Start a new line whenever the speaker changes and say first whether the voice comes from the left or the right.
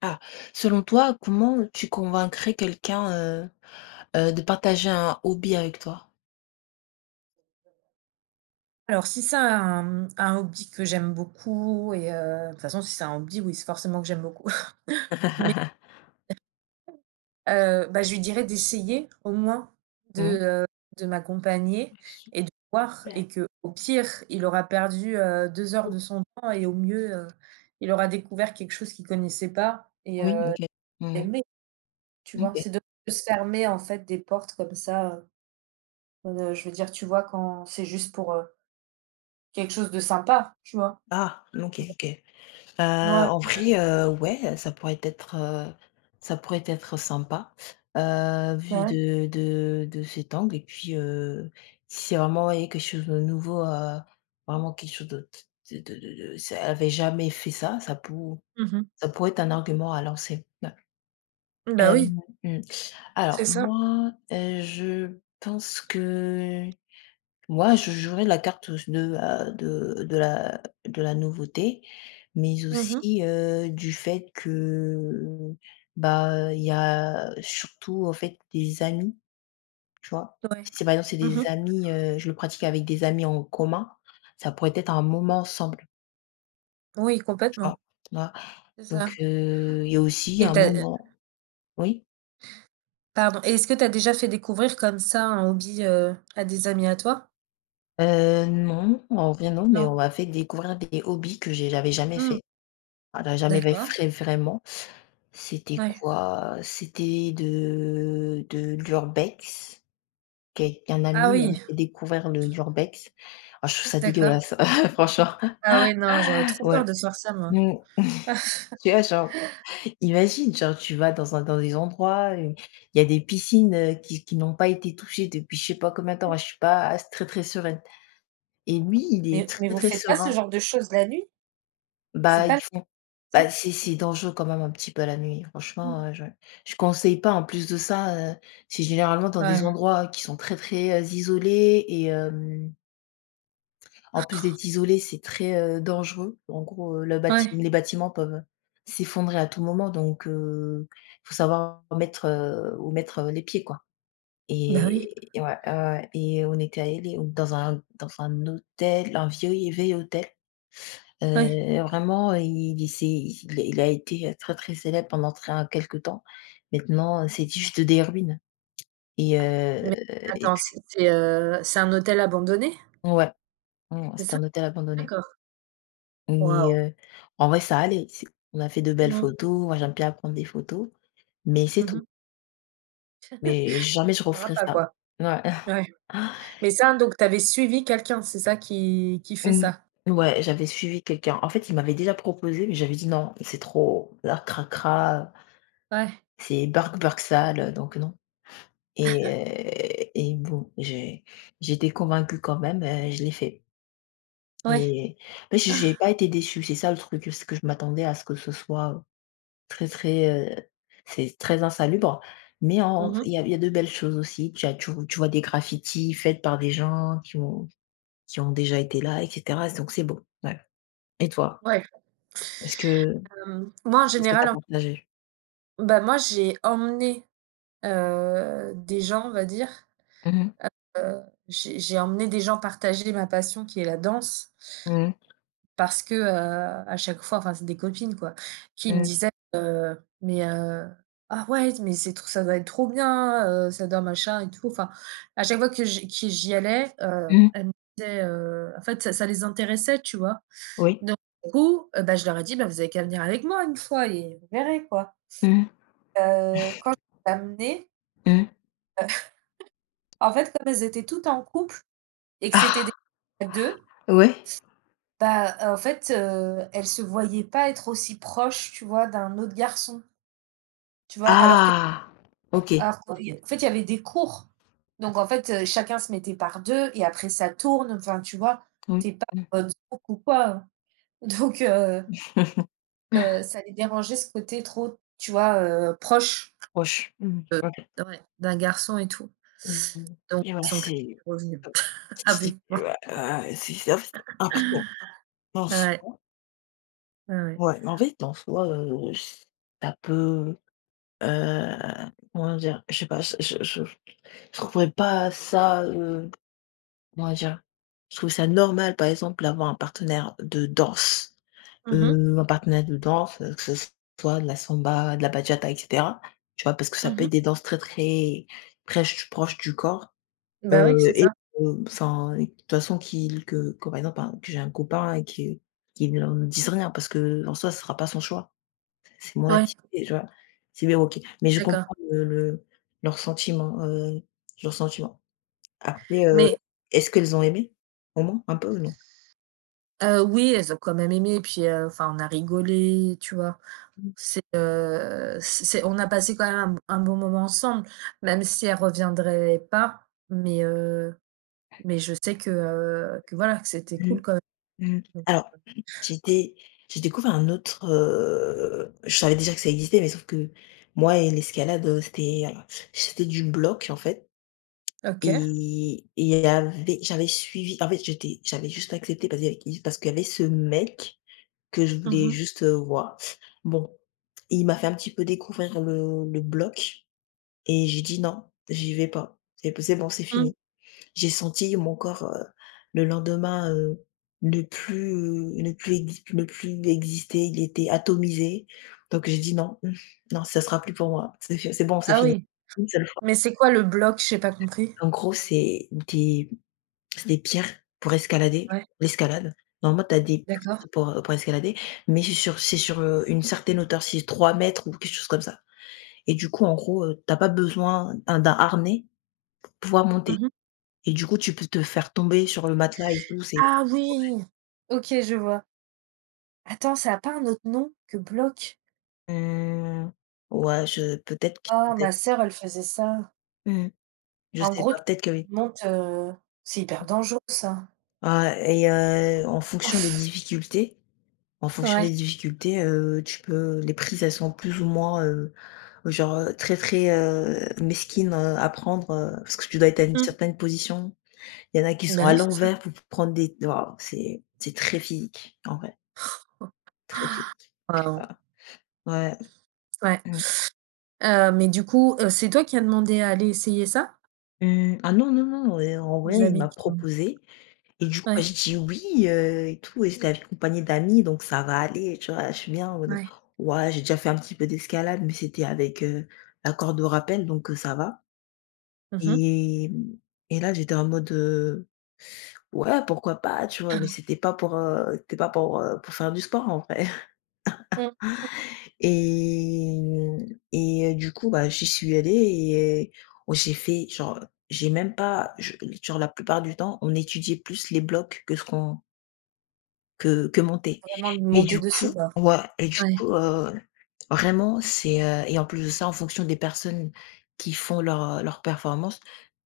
left: Ah, selon toi, comment tu convaincrais quelqu'un, heu de partager un hobby avec toi?
right: Alors si c'est un hobby que j'aime beaucoup et de toute façon si c'est un hobby, oui, c'est forcément que j'aime beaucoup. Mais je lui dirais d'essayer au moins
left: Mmh.
right: de, heu, de m'accompagner
left: Ouais, super.
right: et de voir et que au pire, il aura perdu, 2 heures de son temps et au mieux, il aura découvert quelque chose qu'il connaissait pas et
left: Oui, OK. Mmh.
right: aimé, tu vois?
left: OK.
right: C'est de se fermer en fait des portes comme ça, je veux dire, tu vois, quand c'est juste pour, quelque chose de sympa, tu vois?
left: Ah, OK, OK.
right: Ouais,
left: En vrai, ouais, ça pourrait être sympa, vu
right: bah, ouais.
left: de cet angle et puis, si c'est vraiment, ouais, quelque chose de nouveau, vraiment quelque chose de ça avait jamais fait ça, ça pou
right: Mmh.
left: ça pourrait être un argument à lancer. Ouais.
right: Bah, oui,
left: Mmh. Alors
right: c'est ça.
left: moi, je pense que moi, je jouerais la carte s de, de la nouveauté, mais
right: Mmh mh.
left: aussi, du fait que, bah, il y a surtout, en fait, des amis, tu vois? Si
right: Ouais.
left: c'est, par exemple, c'est
right: Mmh
left: des
right: mh.
left: amis, je le pratique avec des amis en commun, ça pourrait être un moment ensemble,
right: Oui,
left: tu
right: complètement.
left: vois? Tu vois?
right: C'est ça
left: Donc il y a aussi
right: et
left: un
right: tu as,
left: moment, oui?
right: pardon, et est-ce que tu as déjà fait découvrir comme ça un hobby, à des amis à toi?
left: Non, en vrai non, mais on
right: Non?
left: m'a fait découvrir des hobbies que j'avais jamais
right: Mmh,
left: fait. Voilà, jamais va
right: d'accord.
left: fait vraiment. C'était
right: Ouais.
left: quoi? C'était de l'urbex. Quel Un
right: Ah
left: ami
right: oui,
left: m'avait fait découvrir le l'urbex. Ah, je trouve ça
right: d'accord.
left: dégueulasse, franchement,
right: Ah ouais, non, j'aurais trop
left: ouais.
right: peur de faire ça moi.
left: Mmh. Tu vois, genre, imagine, genre, tu vas dans des endroits, il y a des piscines, qui n'ont pas été touchées depuis je sais pas combien de temps. Moi, je suis pas s très, très sereine et lui, il est
right: Mais
left: très,
right: vous
left: très
right: faites pas ce
left: serein.
right: genre de choses la nuit? C'est
left: Bah,
right: pas
left: ils font... Bah,
right: ça?
left: c'est dangereux quand même un petit peu la nuit.
right: Mmh.
left: Franchement, je conseille pas. En plus de ça, c'est généralement dans
right: Ouais,
left: des endroits qui sont très, très, isolés et en plus d'être isolé, c'est très, dangereux. En gros, le bati
right: ouais.
left: les bâtiments peuvent s'effondrer à tout moment donc faut savoir mettre, où mettre, les pieds, quoi.
right: Bah, oui,
left: Et ouais, ouais, ouais, et on était allés on dans un hôtel, un vieux et vieil hôtel.
right: oui.
left: Vraiment, il a été très, très célèbre pendant très quelque temps. Maintenant, c'est juste des ruines et heu
right: Mais
left: et
right: attends,
left: puis,
right: c'est un hôtel abandonné?
left: ouais, mmh,
right: C'est
left: c'était
right: ça?
left: un hôtel abandonné.
right: D'accord.
left: Mais
right: Waouh.
left: en vrai, ça allait. C'est On a fait de belles
right: Mmh mh.
left: photos. Moi, j'aime bien prendre des photos, mais c'est
right: Mmh
left: tout.
right: mh.
left: Mais jamais je
right: On me
left: referais
right: rappelle
left: ça.
right: quoi.
left: Ouais.
right: Ouais. Mais ça, donc tu avais suivi quelqu'un, c'est ça qui fait
left: Mmh.
right: ça?
left: Ouais, j'avais suivi quelqu'un. En fait, il m'avait déjà proposé, mais j'avais dit: «Non, c'est trop, là, cracra,
right: Ouais,
left: c'est burk-burk sale, donc non». Et bon, j'étais convaincue quand même, je l'ai fait
right: ouais.
left: et mais je j'ai pas été déçue, c'est ça le truc, c'est que je m'attendais à ce que ce soit très, très, heu, c'est très insalubre, mais en
right: Mmh mh.
left: il y a de belles choses aussi. Tu vois des graffitis faits par des gens qui ont déjà été là et cetera, donc c'est beau, ouais. Et toi?
right: Ouais,
left: Est-ce que
right: hem, moi en
left: Qu'est-ce que tu
right: général,
left: as
right: en
left: partagé?
right: bah, moi j'ai emmené, des gens, on va dire,
left: Mmh mh.
right: heu, j'ai emmené des gens partager ma passion qui est la danse
left: Mmh.
right: parce que, à chaque fois, enfin c'est des copines quoi, qui me
left: Mmh.
right: disaient, heu: «Mais, ah ouais, mais c'est trop ça doit être trop bien, ça doit machin et tout». Enfin, à chaque fois que j'y allais,
left: Mmh.
right: elles me disaient, en fait ça les intéressait, tu vois?
left: Oui.
right: Donc du coup, bah, je leur ai dit: «Bah, vous avez qu'à venir avec moi une fois et vous verrez quoi».
left: Mmh.
right: Quand je les ai amenées,
left: Mmh.
right: en fait, comme elles étaient toutes en couple et que c'était des
left: Ah!
right: à 2,
left: Ouais?
right: bah, en fait, elles se voyaient pas être aussi proches, tu vois, d'un autre garçon, tu vois? Alors que
left: Ah! OK.
right: alors que il y a en fait, il y avait des cours. Donc en fait, chacun se mettait par 2 et après ça tourne, enfin, tu vois?
left: Oui.
right: Tu es pas en mode souk ou quoi, hein. Donc ça les dérangeait ce côté trop, tu vois, proche.
left: Proche. Mmh.
right: Heu,
left: OK.
right: ouais, d'un garçon et tout.
left: Mmh.
right: Donc
left: Et ouais,
right: ils sont plus
left: c'est
right: revenus avec
left: si,
right: moi.
left: ouais, ouais, c'est en fait après en
right: Ouais,
left: soi,
right: ouais, ouais.
left: ouais, mais en fait, en soi, j ça peut, heu, comment dire? Je sais pas, je trouverais pas ça, comment dire? Je trouve ça normal, par exemple, d'avoir un partenaire de danse.
right: Mmh mh.
left: Un partenaire de danse, que ce soit de la samba, de la bachata et cetera, tu vois? Parce que ça
right: Mmh
left: peut être
right: mh.
left: des danses très, très prèche proches du corps,
right: Bah, oui, c'est
left: et
right: ça.
left: enfin, et de toute façon qu'il que par exemple, un que j'ai un copain qui ne me dise rien parce que en soi, ce sera pas son choix. C'est mon
right: Ouais,
left: activité, tu vois? C'est bien, OK. Mais je
right: d'accord.
left: comprends leur sentiment, heu, leur sentiment. Après,
right: Mais,
left: est-ce qu'elles ont aimé, au moins, un peu ou non?
right: oui, elles ont quand même aimé puis, enfin on a rigolé, tu vois? C'est, c'est on a passé quand même un bon moment ensemble, même si elles reviendraient pas, mais, heu, mais je sais que voilà, que c'était cool quand
left: Mmh.
right: même.
left: Alors, j'étais j'ai découvert un autre, je savais déjà que ça existait, mais sauf que moi et l'escalade, c'était du bloc, en fait.
right: OK.
left: Il y avait j'avais suivi en fait, j'avais juste accepté parce qu'il y avait ce mec que je
right: Mmh
left: voulais
right: mh.
left: juste, voir. Bon, il m'a fait un petit peu découvrir le bloc et j'ai dit: «Non, j'y vais pas. C'est bon, c'est fini».
right: Mmh.
left: J'ai senti mon corps, le lendemain, ne plus exister, il était atomisé. Donc j'ai dit: «Non, mmh, non, ça sera plus pour moi. C'est bon, c'est
right: Ah
left: fini».
right: oui.
left: Une seule fois.
right: Mais c'est quoi le bloc? J'ai pas compris.
left: En gros, c'est des pierres pour escalader,
right: Ouais,
left: l'escalade. Normalement, tu as des
right: d'accord.
left: prises pour escalader, mais c'est sur, une certaine hauteur, si c'est 3 mètres ou quelque chose comme ça. Et du coup, en gros, tu pas besoin, hein, d'un harnais pour pouvoir monter.
right: Mmh mh.
left: Et du coup, tu peux te faire tomber sur le matelas et tout, c'est
right: Ah oui! OK, je vois. Attends, ça a pas un autre nom que bloc?
left: Mmh. Ouais, je... peut-être que
right: Ah,
left: peut-être.
right: ma sœur, elle faisait ça.
left: Mmh. Je
right: En
left: sais
right: gros,
left: pas, peut-être que
right: tu
left: oui.
right: montes, c'est hyper dangereux ça.
left: Ah, en fonction
right: Ouais.
left: des difficultés, tu peux les prises, elles sont plus ou moins, genre, très, très, mesquines, à prendre, parce que tu dois être à une
right: Mmh.
left: certaine position. Il y en a qui sont
right: Bah
left: à
right: oui, c'est ça.
left: l'envers pour prendre des... waouh, c'est très physique, en vrai, très physique.
right: Waouh!
left: Ah, ouais.
right: Ouais.
left: Mmh.
right: Mais du coup, c'est toi qui as demandé à aller essayer ça?
left: Mmh. Ah, non, non, non, en vrai,
right: Les
left: il
right: amis
left: m'a
right: qui t'ont
left: proposé. Et du coup, bah,
right: ouais,
left: j'ai dit: «Oui», et tout, et j'étais accompagnée d'amis donc ça va aller, tu vois? Je suis bien, on est
right: ouais.
left: ouais, j'ai déjà fait un petit peu d'escalade mais c'était avec, la corde de rappel donc ça va.
right: Mmh mh.
left: et mmh et là, j'étais en mode, «Ouais, pourquoi pas?» tu vois? Mais c'était pas pour, pour faire du sport en vrai.
right: Mmh,
left: Du coup, bah, j'y suis allée et oh, j'ai fait genre, j'ai même pas je genre la plupart du temps, on étudiait plus les blocs que ce qu'on... que monter.
right: vraiment lui monter dessus, quoi.
left: Ouais.
right: Ouais.
left: Vraiment, c'est, et en plus de ça, en fonction des personnes qui font leur, leur performance,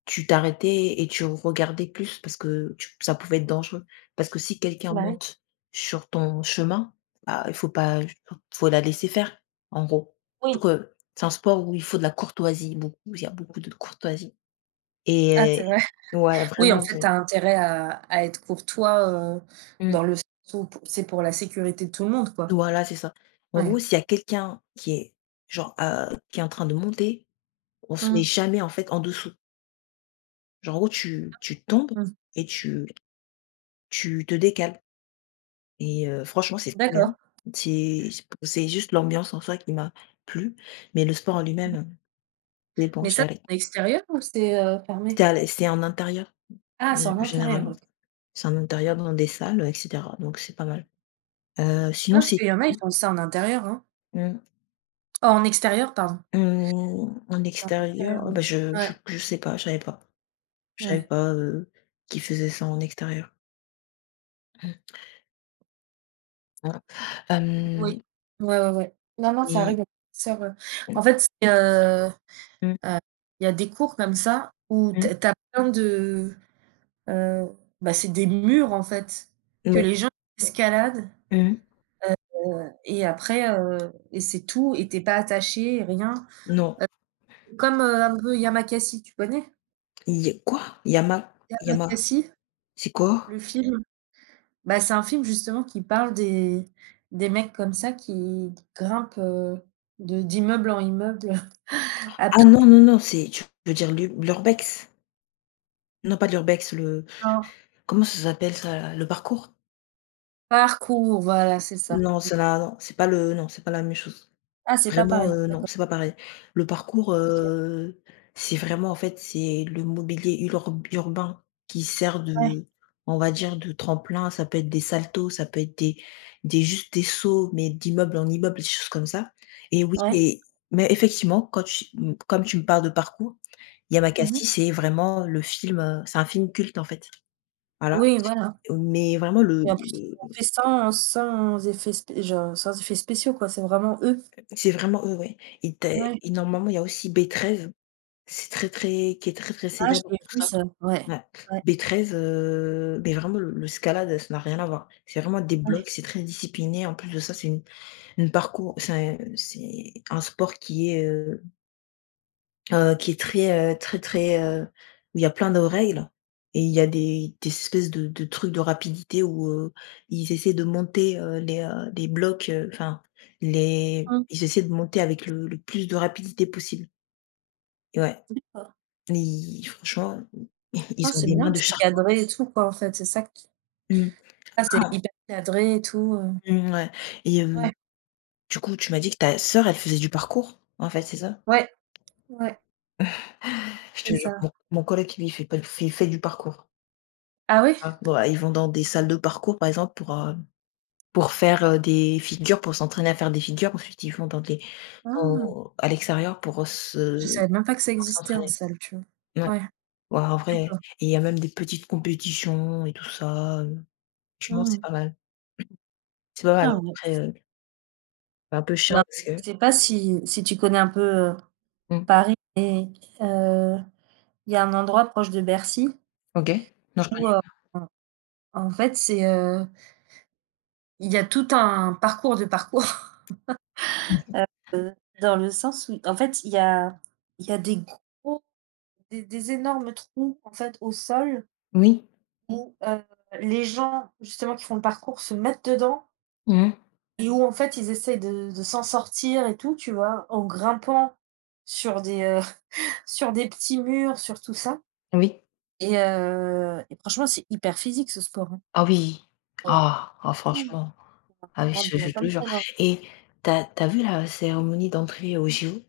left: tu t'arrêtais et tu regardais plus parce que tu ça pouvait être dangereux. Parce que si quelqu'un
right: Bah oui.
left: monte sur ton chemin, bah, il faut pas faut la laisser faire, en gros. Donc,
right: Oui.
left: c'est un sport où il faut de la courtoisie, beaucoup, il y a beaucoup de courtoisie.
right: Ah,
left: et
right: c'est vrai.
left: ouais,
right: Oui, en
left: vraiment
right: fait,
left: c'est
right: tu as intérêt à être courtois, heu,
left: mmh.
right: dans le sens où p c'est pour la sécurité de tout le monde, quoi.
left: Voilà, c'est ça. En gros,
right: Ouais.
left: s'il y a quelqu'un qui est en train de monter, on se met
right: Mmh,
left: jamais, en fait, en dessous. Genre, en gros, tu tombes
right: mmh.
left: et tu te décales franchement, c'est trop bien.
right: D'accord.
left: C'est juste l'ambiance en soi qui m'a plu, mais le sport en
right: Mmh.
left: lui-même, c'est bon,
right: Mais ça,
left: j'allais.
right: c'est en extérieur ou c'est,
left: C'était
right: fermé?
left: à l C'est en intérieur,
right: Ah, c'est
left: g
right: en intérieur,
left: généralement.
right: OK.
left: C'est en intérieur dans des salles, et cetera, donc c'est pas mal.
right: Non,
left: Sinon,
right: parce
left: c'est
right: qu'il y en a, ils
left: tout.
right: font ça en intérieur, hein.
left: Mmh.
right: Oh, en extérieur, pardon.
left: Mmh, en
right: En
left: extérieur,
right: extérieur,
left: oh bah,
right: oui.
left: je
right: Ouais,
left: je je sais pas, je savais pas. Je savais
right: ouais.
left: pas, qu'ils faisaient ça en extérieur. Mmh. Non. Hem,
right: Oui. Ouais, ouais, ouais. Non, non, ça
left: Et,
right: arrive à ma sœur,
left: mmh,
right: en fait, c'est,
left: mmh,
right: heu, il y a des cours comme ça où tu
left: mmh.
right: as tu as plein de, heu, bah, c'est des murs, en fait, que
left: Ouais.
right: les gens escaladent,
left: Mmh.
right: et après, et c'est tout et tu es pas attaché, rien.
left: Non.
right: Comme, un peu Yamakasi, tu connais?
left: Il y a quoi? Yama... Yama
right: Yamakasi,
left: c'est quoi?
right: le film? Bah, c'est un film justement qui parle des mecs comme ça qui grimpent, de d'immeuble en immeuble à
left: Ah, non,
right: pied
left: non, non, c'est tu veux dire l'urbex? Non, pas de l'urbex, le
right: par
left: comment ça s'appelle ça là? Le parcours?
right: parcours, voilà, c'est ça.
left: Non, ça là, non, c'est pas le non, c'est pas la même chose.
right: Ah, c'est pas
left: Vraiment,
right: pareil,
left: non,
right: d'accord,
left: c'est pas pareil. Le parcours,
right: OK.
left: c'est vraiment en fait, c'est le mobilier ulor urbain qui sert
right: Ouais,
left: de, on va dire, de tremplin. Ça peut être des saltos, ça peut être des juste des sauts, mais d'immeuble en immeuble, des choses comme ça. et oui
right: ouais.
left: et mais effectivement, quand tu m comme tu me parles de parcours,
right: Mmh mh.
left: Yamakasi, c'est vraiment le film, c'est un film culte en fait. Voilà,
right: Oui, voilà
left: mais vraiment
right: et en plus, ils
left: le
right: l'ont fait sans sans effets spé genre, sans effets spéciaux, quoi, c'est vraiment eux.
left: c'est vraiment eux, ouais. Et tu as
right: Ouais.
left: et normalement, il y a aussi B13. C'est très, très qui est très, très
right: Ah, je
left: célèbre
right: l'ai
left: pour
right: vu
left: ça.
right: ça, ouais.
left: Ouais.
right: Ouais,
left: B13, mais vraiment le Scalade, ça n'a rien à voir. C'est vraiment des
right: ouais.
left: blocs, c'est très discipliné. En plus de ça, c'est une parcours c'est un sport qui est très, très, très, où il y a plein de règles et il y a des espèces de trucs de rapidité où, ils essaient de monter, les blocs, enfin, les
right: Mmh.
left: ils essaient de monter avec le plus de rapidité possible. Ouais,
right: D'accord.
left: ils franchement ils
right: Ah,
left: ont
right: c'est
left: des mains
right: bien,
left: de
right: c'est
left: charpent.
right: cadré et tout, quoi, en fait, c'est ça qui.
left: Mmh.
right: Ah, c'est
left: Ah,
right: hyper cadré et tout,
left: mmh, ouais. et hem,
right: Ouais,
left: du coup, tu m'as dit que ta sœur, elle faisait du parcours, en fait, c'est ça?
right: ouais, ouais,
left: Je te
right: c'est
left: jure,
right: ça.
left: mon coloc, lui, il fait pas d il fait du parcours.
right: Ah ouais?
left: Ah, ouais, ils vont dans des salles de parcours, par exemple, pour faire, des figures, pour s'entraîner à faire des figures. Ensuite, ils vont dans des
right: Ah!
left: en à l'extérieur
right: Je savais même pas que ça
left: pour
right: existait en
left: s'entraîner.
right: salle, tu vois?
left: Ouais,
right: Ouais,
left: ouais, en vrai,
right: d'accord.
left: et il y a même des petites compétitions et tout ça. Franchement, c'est
right: Mmh.
left: pas mal. C'est pas mal.
right: Ah ouais.
left: Après, c'est un peu chiant
right: Non,
left: parce
right: je
left: que...
right: sais pas si tu connais un peu, heu,
left: mmh,
right: Paris, mais, heu, il y a un endroit proche de Bercy
left: OK. Non, je connais.
right: où, en en fait, c'est, il y a tout un parcours de parcours,
left: Mmh.
right: heu, dans le sens où, en fait, il y a des gros des énormes trous, en fait, au sol,
left: Oui.
right: où, les gens justement qui font le parcours se mettent dedans
left: Mmh.
right: et où en fait ils essayent de s'en sortir et tout, tu vois? En grimpant sur des, sur des petits murs, sur tout ça
left: Oui.
right: et franchement c'est hyper physique ce sport, hein.
left: Ah, oui.
right: Oh.
left: Ah! Ah,
right: Oh,
left: franchement. Ah, oui,
right: on
left: je
right: pourrait pas
left: te
right: me
left: jure.
right: convaincre.
left: Et t'as vu la cérémonie d'entrée aux JO?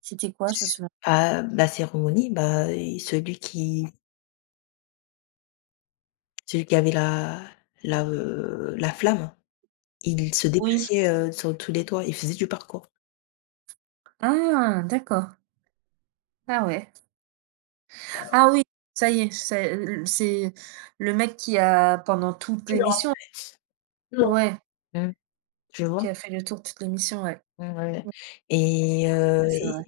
right: C'était quoi? Je me souviens.
left: Bah, la cérémonie, bah, et celui qui avait la flamme, il se
right: Oui.
left: déplaçait, sur tous les toits, il faisait du parcours.
right: Ah d'accord. Ah ouais. Ah oui, ça y est, c'est le mec qui a pendant toute
left: Tu le rends...
right: l'émission
left: non.
right: ouais,
left: Mmh. Tu vois?
right: qui a fait le tour de toute l'émission, ouais.
left: Mmh, ouais.
right: Mmh, ça c'est
left: Il
right: vrai.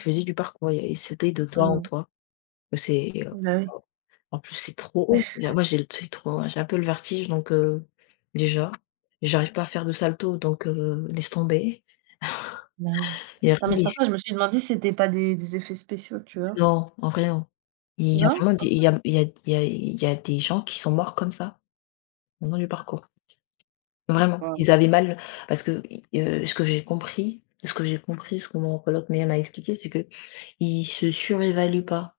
left: faisait du parcours, il sautait de toit en
right: Mmh.
left: toit. C'est
right: Bah oui.
left: En plus, c'est trop haut. Déjà, moi, j'ai un peu le vertige donc déjà, j'arrive pas à faire de salto donc laisse tomber.
right: Bah oui.
left: Il y a
right: Non,
left: vraiment
right: mais c'est pour
left: ici
right: ça que je me suis demandé si c'était pas des effets spéciaux, tu vois?
left: Non, en vrai non.
right: Non? Tu penses
left: Il
right: pas?
left: y a il y a il y a il y a des gens qui sont morts comme ça, le long du parcours. Vraiment,
right: Waouh.
left: ils avaient mal parce que, i ce que j'ai compris ce que j'ai compris, ce que mon coloc m'a expliqué, c'est que ils se surévaluent pas.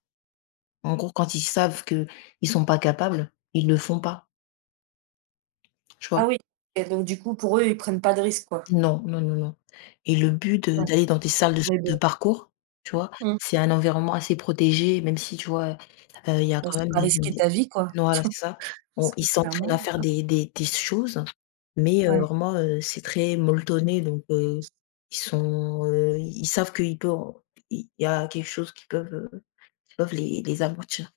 left: En gros, quand ils savent que ils sont pas capables, ils le font pas, tu vois?
right: Ah oui, et donc du coup, pour eux, ils prennent pas de risques, quoi?
left: Non, non, non, non, et le but de
right: Ouais,
left: d'aller dans des salles de
right: mais
left: de
right: bon,
left: parcours, tu vois?
right: mmh,
left: C'est un environnement assez protégé, même si, tu vois, il y a
right: bah,
left: quand
right: c'est
left: même
right: pas
left: des...
right: risquer
left: des...
right: ta vie, quoi.
left: Non, voilà, c'est ça. On
right: Parce
left: Ils
right: que
left: s'entraînent
right: clairement,
left: à faire des choses, mais
right: ouais.
left: vraiment, c'est très molletonné donc ils sont, ils savent qu'ils peuvent il y a quelque chose qui peuvent les abrutir.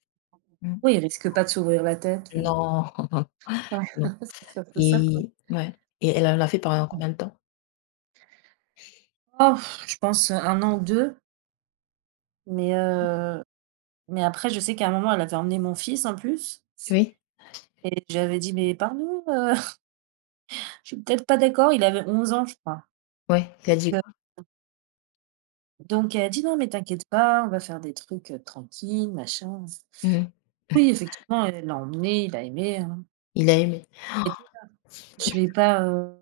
left: Mmh.
right: Oui, ils risquent pas de s'ouvrir la tête ou
left: Non,
right: ouais,
left: non.
right: c'est surtout ça, quoi.
left: Et ouais, et elle l'a fait pendant combien de temps?
right: Oh, je pense un an ou 2. Mais mais après, je sais qu'à un moment, elle avait emmené mon fils en plus
left: Oui?
right: et j'avais dit: «Mais pardon, je suis peut-être pas d'accord». Il avait 11 ans, je crois.
left: Ouais, tu a dit quoi?
right: Donc elle a dit: «Non mais t'inquiète pas, on va faire des trucs, tranquilles, machin».
left: Mmh,
right: Oui, effectivement, elle l'a emmené, il a aimé, hein.
left: il a aimé.
right: Et je vais pas,